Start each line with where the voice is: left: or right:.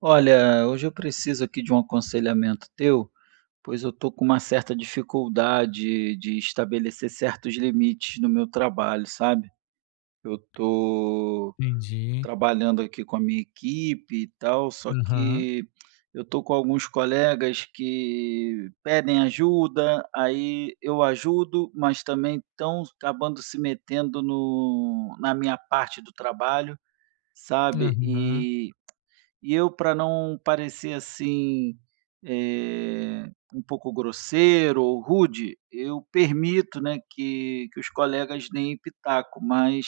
right: Olha, hoje eu preciso aqui de um aconselhamento teu, pois eu estou com uma certa dificuldade de estabelecer certos limites no meu trabalho, sabe? Eu estou
left: Entendi.
right: trabalhando aqui com a minha equipe e tal, só
left: Aham,
right: que eu estou com alguns colegas que pedem ajuda, aí eu ajudo, mas também estão acabando se metendo no, na minha parte do trabalho, sabe?
left: aham,
right: E eu, para não parecer assim, um pouco grosseiro ou rude, eu permito, né, que os colegas deem pitaco, mas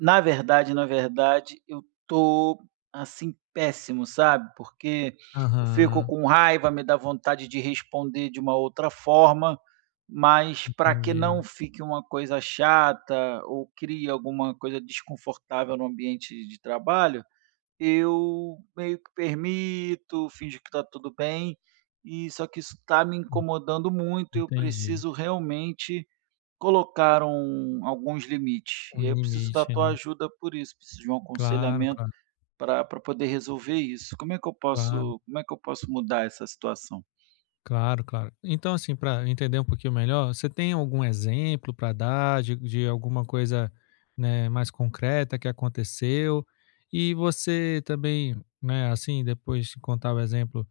right: na verdade, eu tô, assim, péssimo, sabe, porque eu fico
left: aham.
right: com raiva, me dá vontade de responder de uma outra forma, mas para que
left: Entendi,
right: não fique uma coisa chata ou crie alguma coisa desconfortável no ambiente de trabalho, eu meio que permito, finjo que está tudo bem, e só que isso está me
left: en
right: incomodando muito, eu
left: entendi.
right: preciso realmente colocar um alguns limites. E aí
left: Um
right: eu preciso da
left: limite,
right: tua
left: né.
right: ajuda por isso, preciso de um
left: Claro,
right: aconselhamento
left: claro,
right: para pra poder resolver isso. Como é que eu
left: claro,
right: posso como é que eu posso mudar essa situação?
left: claro, claro. Então, assim, para entender um pouquinho melhor, você tem algum exemplo para dar de alguma coisa, né, mais concreta que aconteceu? E você também, né, assim, depois de contar o exemplo,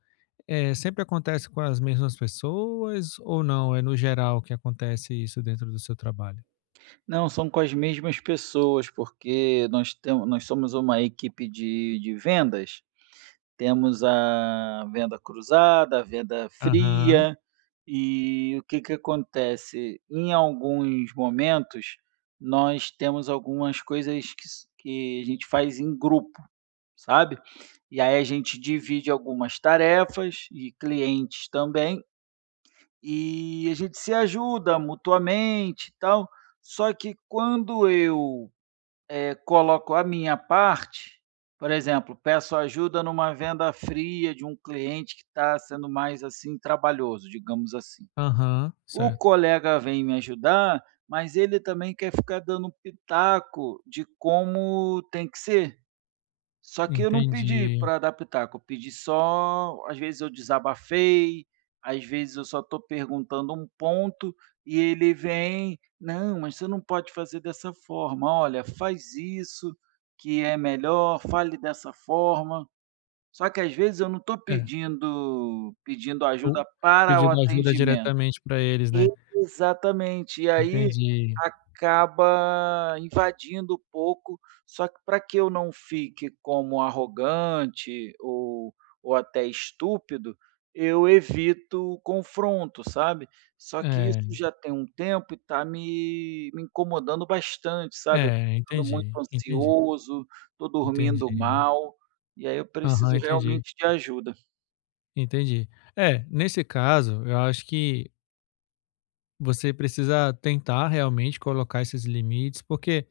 left: é sempre acontece com as mesmas pessoas ou não? É no geral que acontece isso dentro do seu trabalho?
right: Não, são com as mesmas pessoas, porque nós somos uma equipe de vendas. Temos a venda cruzada, a venda
left: Aham.
right: fria, e o que que acontece? Em alguns momentos, nós temos algumas coisas que a gente faz em grupo, sabe. E aí a gente divide algumas tarefas e clientes também, e a gente se ajuda mutuamente e tal. Só que quando eu coloco a minha parte, por exemplo, peço ajuda numa venda fria de um cliente que está sendo mais assim trabalhoso, digamos assim.
left: Aham,
right: O
left: certo.
right: colega vem me ajudar, mas ele também quer ficar dando pitaco de como tem que ser. Só que eu não pedi
left: Entendi.
right: para adaptar. Eu pedi só... às vezes eu desabafei, às vezes eu só estou perguntando um ponto e ele vem: "Não, mas você não pode fazer dessa forma, olha, faz isso que é melhor, fale dessa forma". Só que às vezes eu não estou
left: É,
right: pedindo
left: o
right: ajuda para o
left: pedindo ajuda
right: atendimento.
left: diretamente para eles, né.
right: Exatamente. E aí
left: Entendi.
right: acaba invadindo um pouco, só que para que eu não fique como arrogante ou até estúpido, eu evito o confronto, sabe. Só que isso
left: É,
right: já tem um tempo e está me incomodando bastante, sabe. Eu tô
left: é,
right: ficando muito
left: entendi, entendi,
right: ansioso, tô dormindo
left: entendi.
right: mal, e aí eu
left: Aham,
right: preciso
left: entendi,
right: realmente de ajuda.
left: entendi. É, nesse caso, eu acho que você precisa tentar realmente colocar esses limites, porque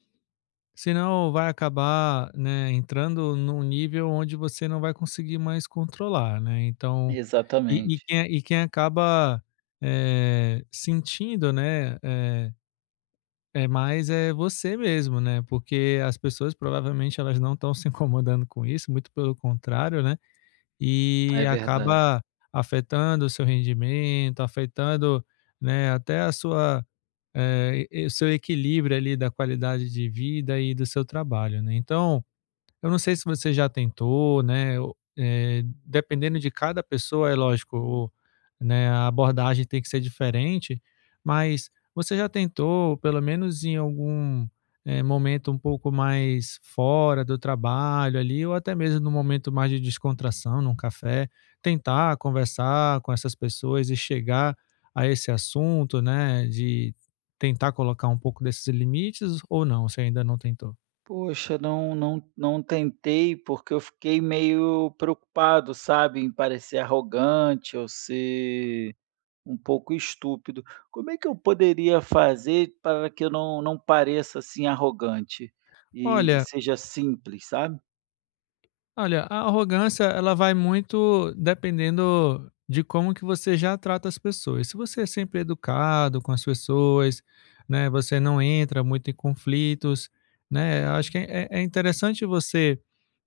left: senão vai acabar, né, entrando num nível onde você não vai conseguir mais controlar, né, então e e
right: Exatamente,
left: quem e quem acaba, sentindo, né, é mais é você mesmo, né, porque as pessoas provavelmente elas não estão se incomodando com isso, muito pelo contrário, né, e
right: é verdade.
left: acaba afetando o seu rendimento, afetando, né, até a sua, e o seu equilíbrio ali da qualidade de vida e do seu trabalho, né. Então eu não sei se você já tentou, né, dependendo de cada pessoa, é lógico, o né, a abordagem tem que ser diferente, mas você já tentou, pelo menos em algum, momento um pouco mais fora do trabalho ali, ou até mesmo num momento mais de descontração, num café, tentar conversar com essas pessoas e chegar a esse assunto, né, de tentar colocar um pouco desses limites ou não, você ainda não tentou?
right: Poxa, não tentei, porque eu fiquei meio preocupado, sabe, em parecer arrogante ou ser um pouco estúpido. Como é que eu poderia fazer para que eu não pareça, assim, arrogante e
left: Olha
right: seja simples, sabe?
left: Olha, a arrogância, ela vai muito dependendo de como que você já trata as pessoas. Se você é sempre educado com as pessoas, né, você não entra muito em conflitos, né, acho que é interessante você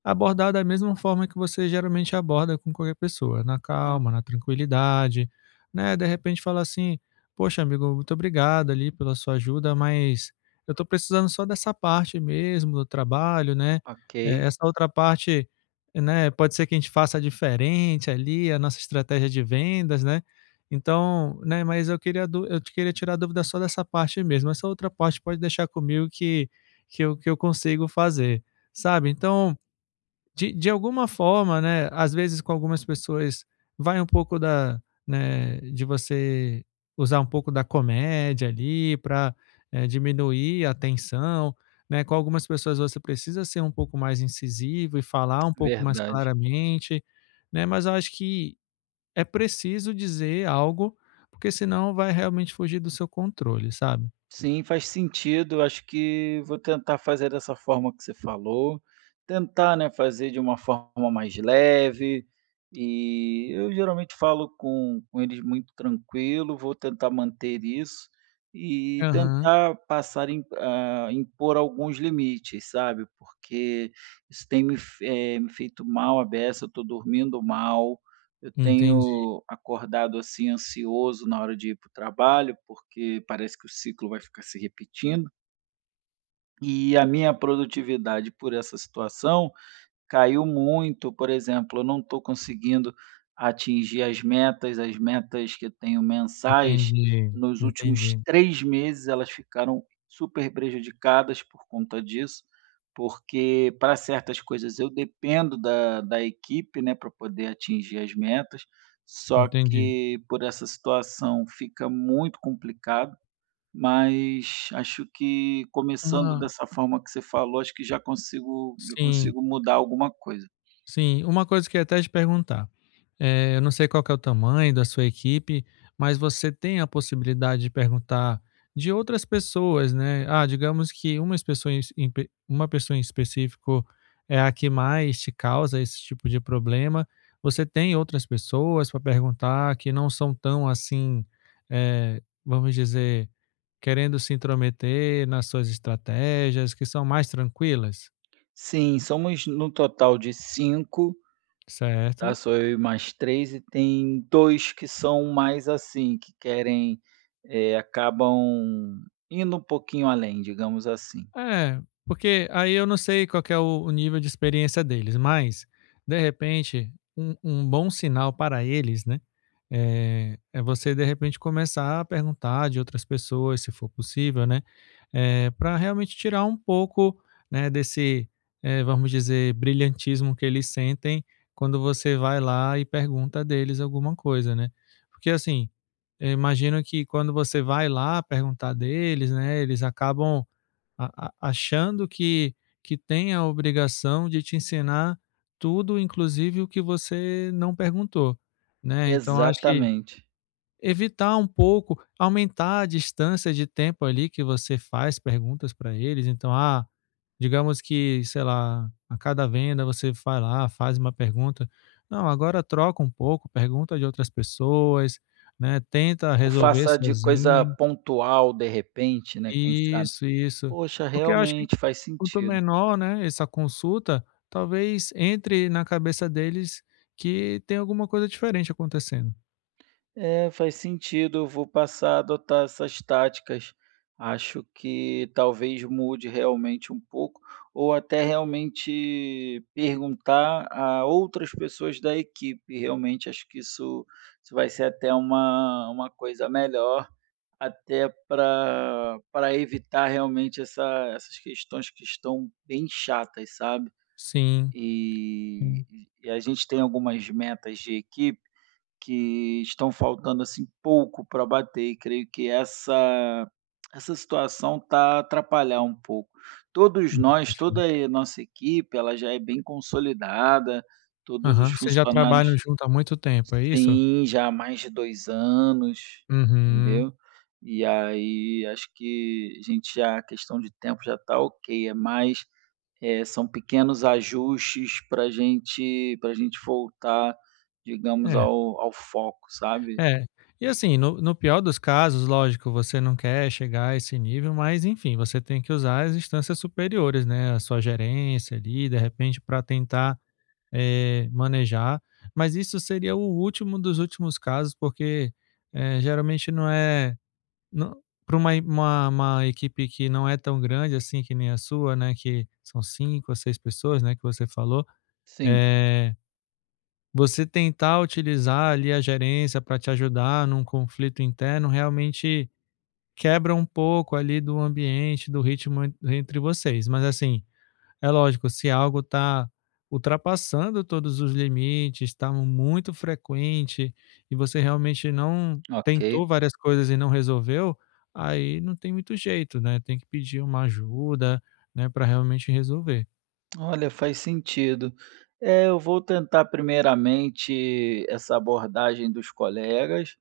left: abordar da mesma forma que você geralmente aborda com qualquer pessoa, na
right: O,
left: calma, na tranquilidade, né, de repente falar assim, poxa, amigo, muito obrigado ali pela sua ajuda, mas eu estou precisando só dessa parte mesmo do trabalho, né,
right: ok,
left: essa outra parte, né, pode ser que a gente faça diferente ali, a nossa estratégia de vendas, né. Então, né, mas eu te queria tirar dúvida só dessa parte mesmo, essa outra parte pode deixar comigo que eu consigo fazer, sabe. Então, de alguma forma, né, às vezes com algumas pessoas vai um pouco da né, de você usar um pouco da comédia ali para diminuir a tensão, né, com algumas pessoas você precisa ser um pouco mais incisivo e falar um pouco mais
right: verdade.
left: claramente, né, mas eu acho que é preciso dizer algo, porque senão vai realmente fugir do seu controle, sabe.
right: Sim, faz sentido. Acho que vou tentar fazer dessa forma que você falou, tentar, né, fazer de uma forma mais leve. E eu geralmente falo com eles muito tranquilo, vou tentar manter isso e
left: Aham.
right: tentar passar em, a impor alguns limites, sabe? Porque isso tem me feito mal a beça, eu estou dormindo mal, eu
left: Entendi,
right: tenho acordado assim ansioso na hora de ir para o trabalho, porque parece que o ciclo vai ficar se repetindo. E a minha produtividade, por essa situação, caiu muito. Por exemplo, eu não estou conseguindo atingir as metas que eu tenho mensais,
left: entendi,
right: nos últimos
left: entendi,
right: 3 meses elas ficaram super prejudicadas por conta disso, porque para certas coisas eu dependo da equipe, né, para poder atingir as metas, só
left: entendi.
right: que por essa situação fica muito complicado, mas acho que começando
left: Uma
right: dessa forma que você falou, acho que já consigo já
left: Sim.
right: consigo mudar alguma coisa.
left: Sim, uma coisa que eu ia até te perguntar, eu não sei qual que é o tamanho da sua equipe, mas você tem a possibilidade de perguntar de outras pessoas, né. Ah, digamos que uma pessoa em específico é a que mais te causa esse tipo de problema, você tem outras pessoas para perguntar que não são tão assim, vamos dizer, querendo se intrometer nas suas estratégias, que são mais tranquilas?
right: Sim, somos no total de 5, tá,
left: Certo.
right: sou eu e mais 3 e tem 2 que são mais, assim, que querem, acabam indo um pouquinho além, digamos assim.
left: É, porque aí eu não sei qual que é o nível de experiência deles, mas, de repente, um bom sinal para eles, né, é você, de repente, começar a perguntar de outras pessoas, se for possível, né, para realmente tirar um pouco, né, desse, vamos dizer, brilhantismo que eles sentem quando você vai lá e pergunta deles alguma coisa, né. Porque, assim, eu imagino que quando você vai lá perguntar deles, né, eles acabam achando que tem a obrigação de te ensinar tudo, inclusive o que você não perguntou, né? Então, acho que
right: Exatamente.
left: evitar um pouco, aumentar a distância de tempo ali que você faz perguntas para eles. Então, ah, digamos que, sei lá, a cada venda você vai lá, faz uma pergunta. Não, agora troca um pouco, pergunta de outras pessoas, né? Tenta
right: Ou
left: resolver
right: faça de coisa
left: sozinho.
right: pontual de repente, né, quem sabe.
left: Isso, isso.
right: Poxa,
left: Porque eu acho que
right: realmente faz
left: quanto
right: sentido.
left: menor, né, essa consulta, talvez entre na cabeça deles que tem alguma coisa diferente acontecendo.
right: É, faz sentido. Eu vou passar a adotar essas táticas. Acho que talvez mude realmente um pouco, ou até realmente perguntar a outras pessoas da equipe. Realmente acho que isso vai ser até uma coisa melhor, até para evitar realmente essa, essas questões que estão bem chatas, sabe?
left: Sim,
right: E,
left: en
right: e a gente tem algumas metas de equipe que estão faltando, assim, pouco para bater e creio que essa situação tá atrapalhar um pouco. Todos nós,
left: entendi.
right: toda a nossa equipe, ela já é bem consolidada, todos os
left: Aham. Vocês já
right: funcionários
left: trabalham junto há muito tempo, é isso?
right: têm já há mais de 2 anos,
left: Uhum.
right: entendeu. E aí acho que a gente já... a questão de tempo já tá ok, é mais é, são pequenos ajustes para gente voltar, digamos,
left: É,
right: ao foco, sabe?
left: é. E assim, no pior dos casos, lógico, você não quer chegar a esse nível, mas enfim, você tem que usar as instâncias superiores, né, a sua gerência ali, de repente, para tentar manejar. Mas isso seria o último dos últimos casos, porque geralmente não é. Para uma equipe que não é tão grande assim que nem a sua, né? Que são cinco ou seis pessoas, né? Que você falou.
right: Sim,
left: eh, você tentar utilizar ali a gerência para te ajudar num conflito interno realmente quebra um pouco ali do ambiente, do ritmo entre vocês. Mas assim, é lógico, se algo está ultrapassando todos os limites, está muito frequente e você realmente não tentou
right: ok.
left: várias coisas e não resolveu, aí não tem muito jeito, né? Tem que pedir uma ajuda, né, para realmente resolver.
right: Olha, faz sentido. É, eu vou tentar primeiramente essa abordagem dos colegas,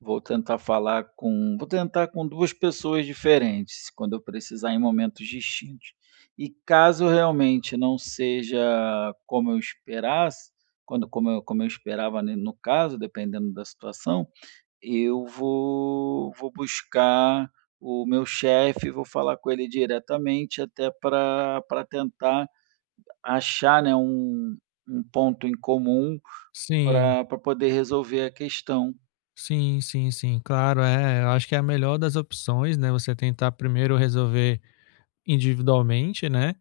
right: vou tentar com 2 pessoas diferentes, quando eu precisar em momentos distintos. E caso realmente não seja como eu esperasse, quando como eu esperava, né, no caso, dependendo da situação, eu vou buscar o meu chefe, vou falar com ele diretamente, até pra tentar achar, né, um um ponto em comum
left: Sim,
right: pra poder resolver a questão.
left: sim, sim, sim. Claro, é. Eu acho que é a melhor das opções, né? Você tentar primeiro resolver individualmente, né?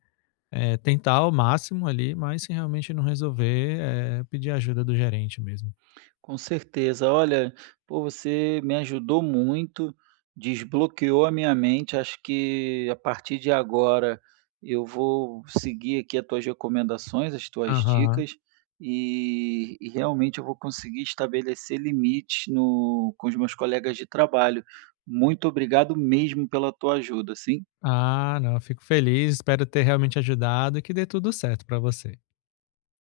left: É, tentar ao máximo ali, mas se realmente não resolver, é, pedir ajuda do gerente mesmo.
right: Com certeza. Olha, pô, você me ajudou muito, desbloqueou a minha mente. Acho que a partir de agora eu vou seguir aqui as tuas recomendações, as tuas
left: Aham.
right: dicas, e realmente eu vou conseguir estabelecer limites no, com os meus colegas de trabalho. Muito obrigado mesmo pela tua ajuda, sim.
left: Ah, não, eu fico feliz, espero ter realmente ajudado e que dê tudo certo para você.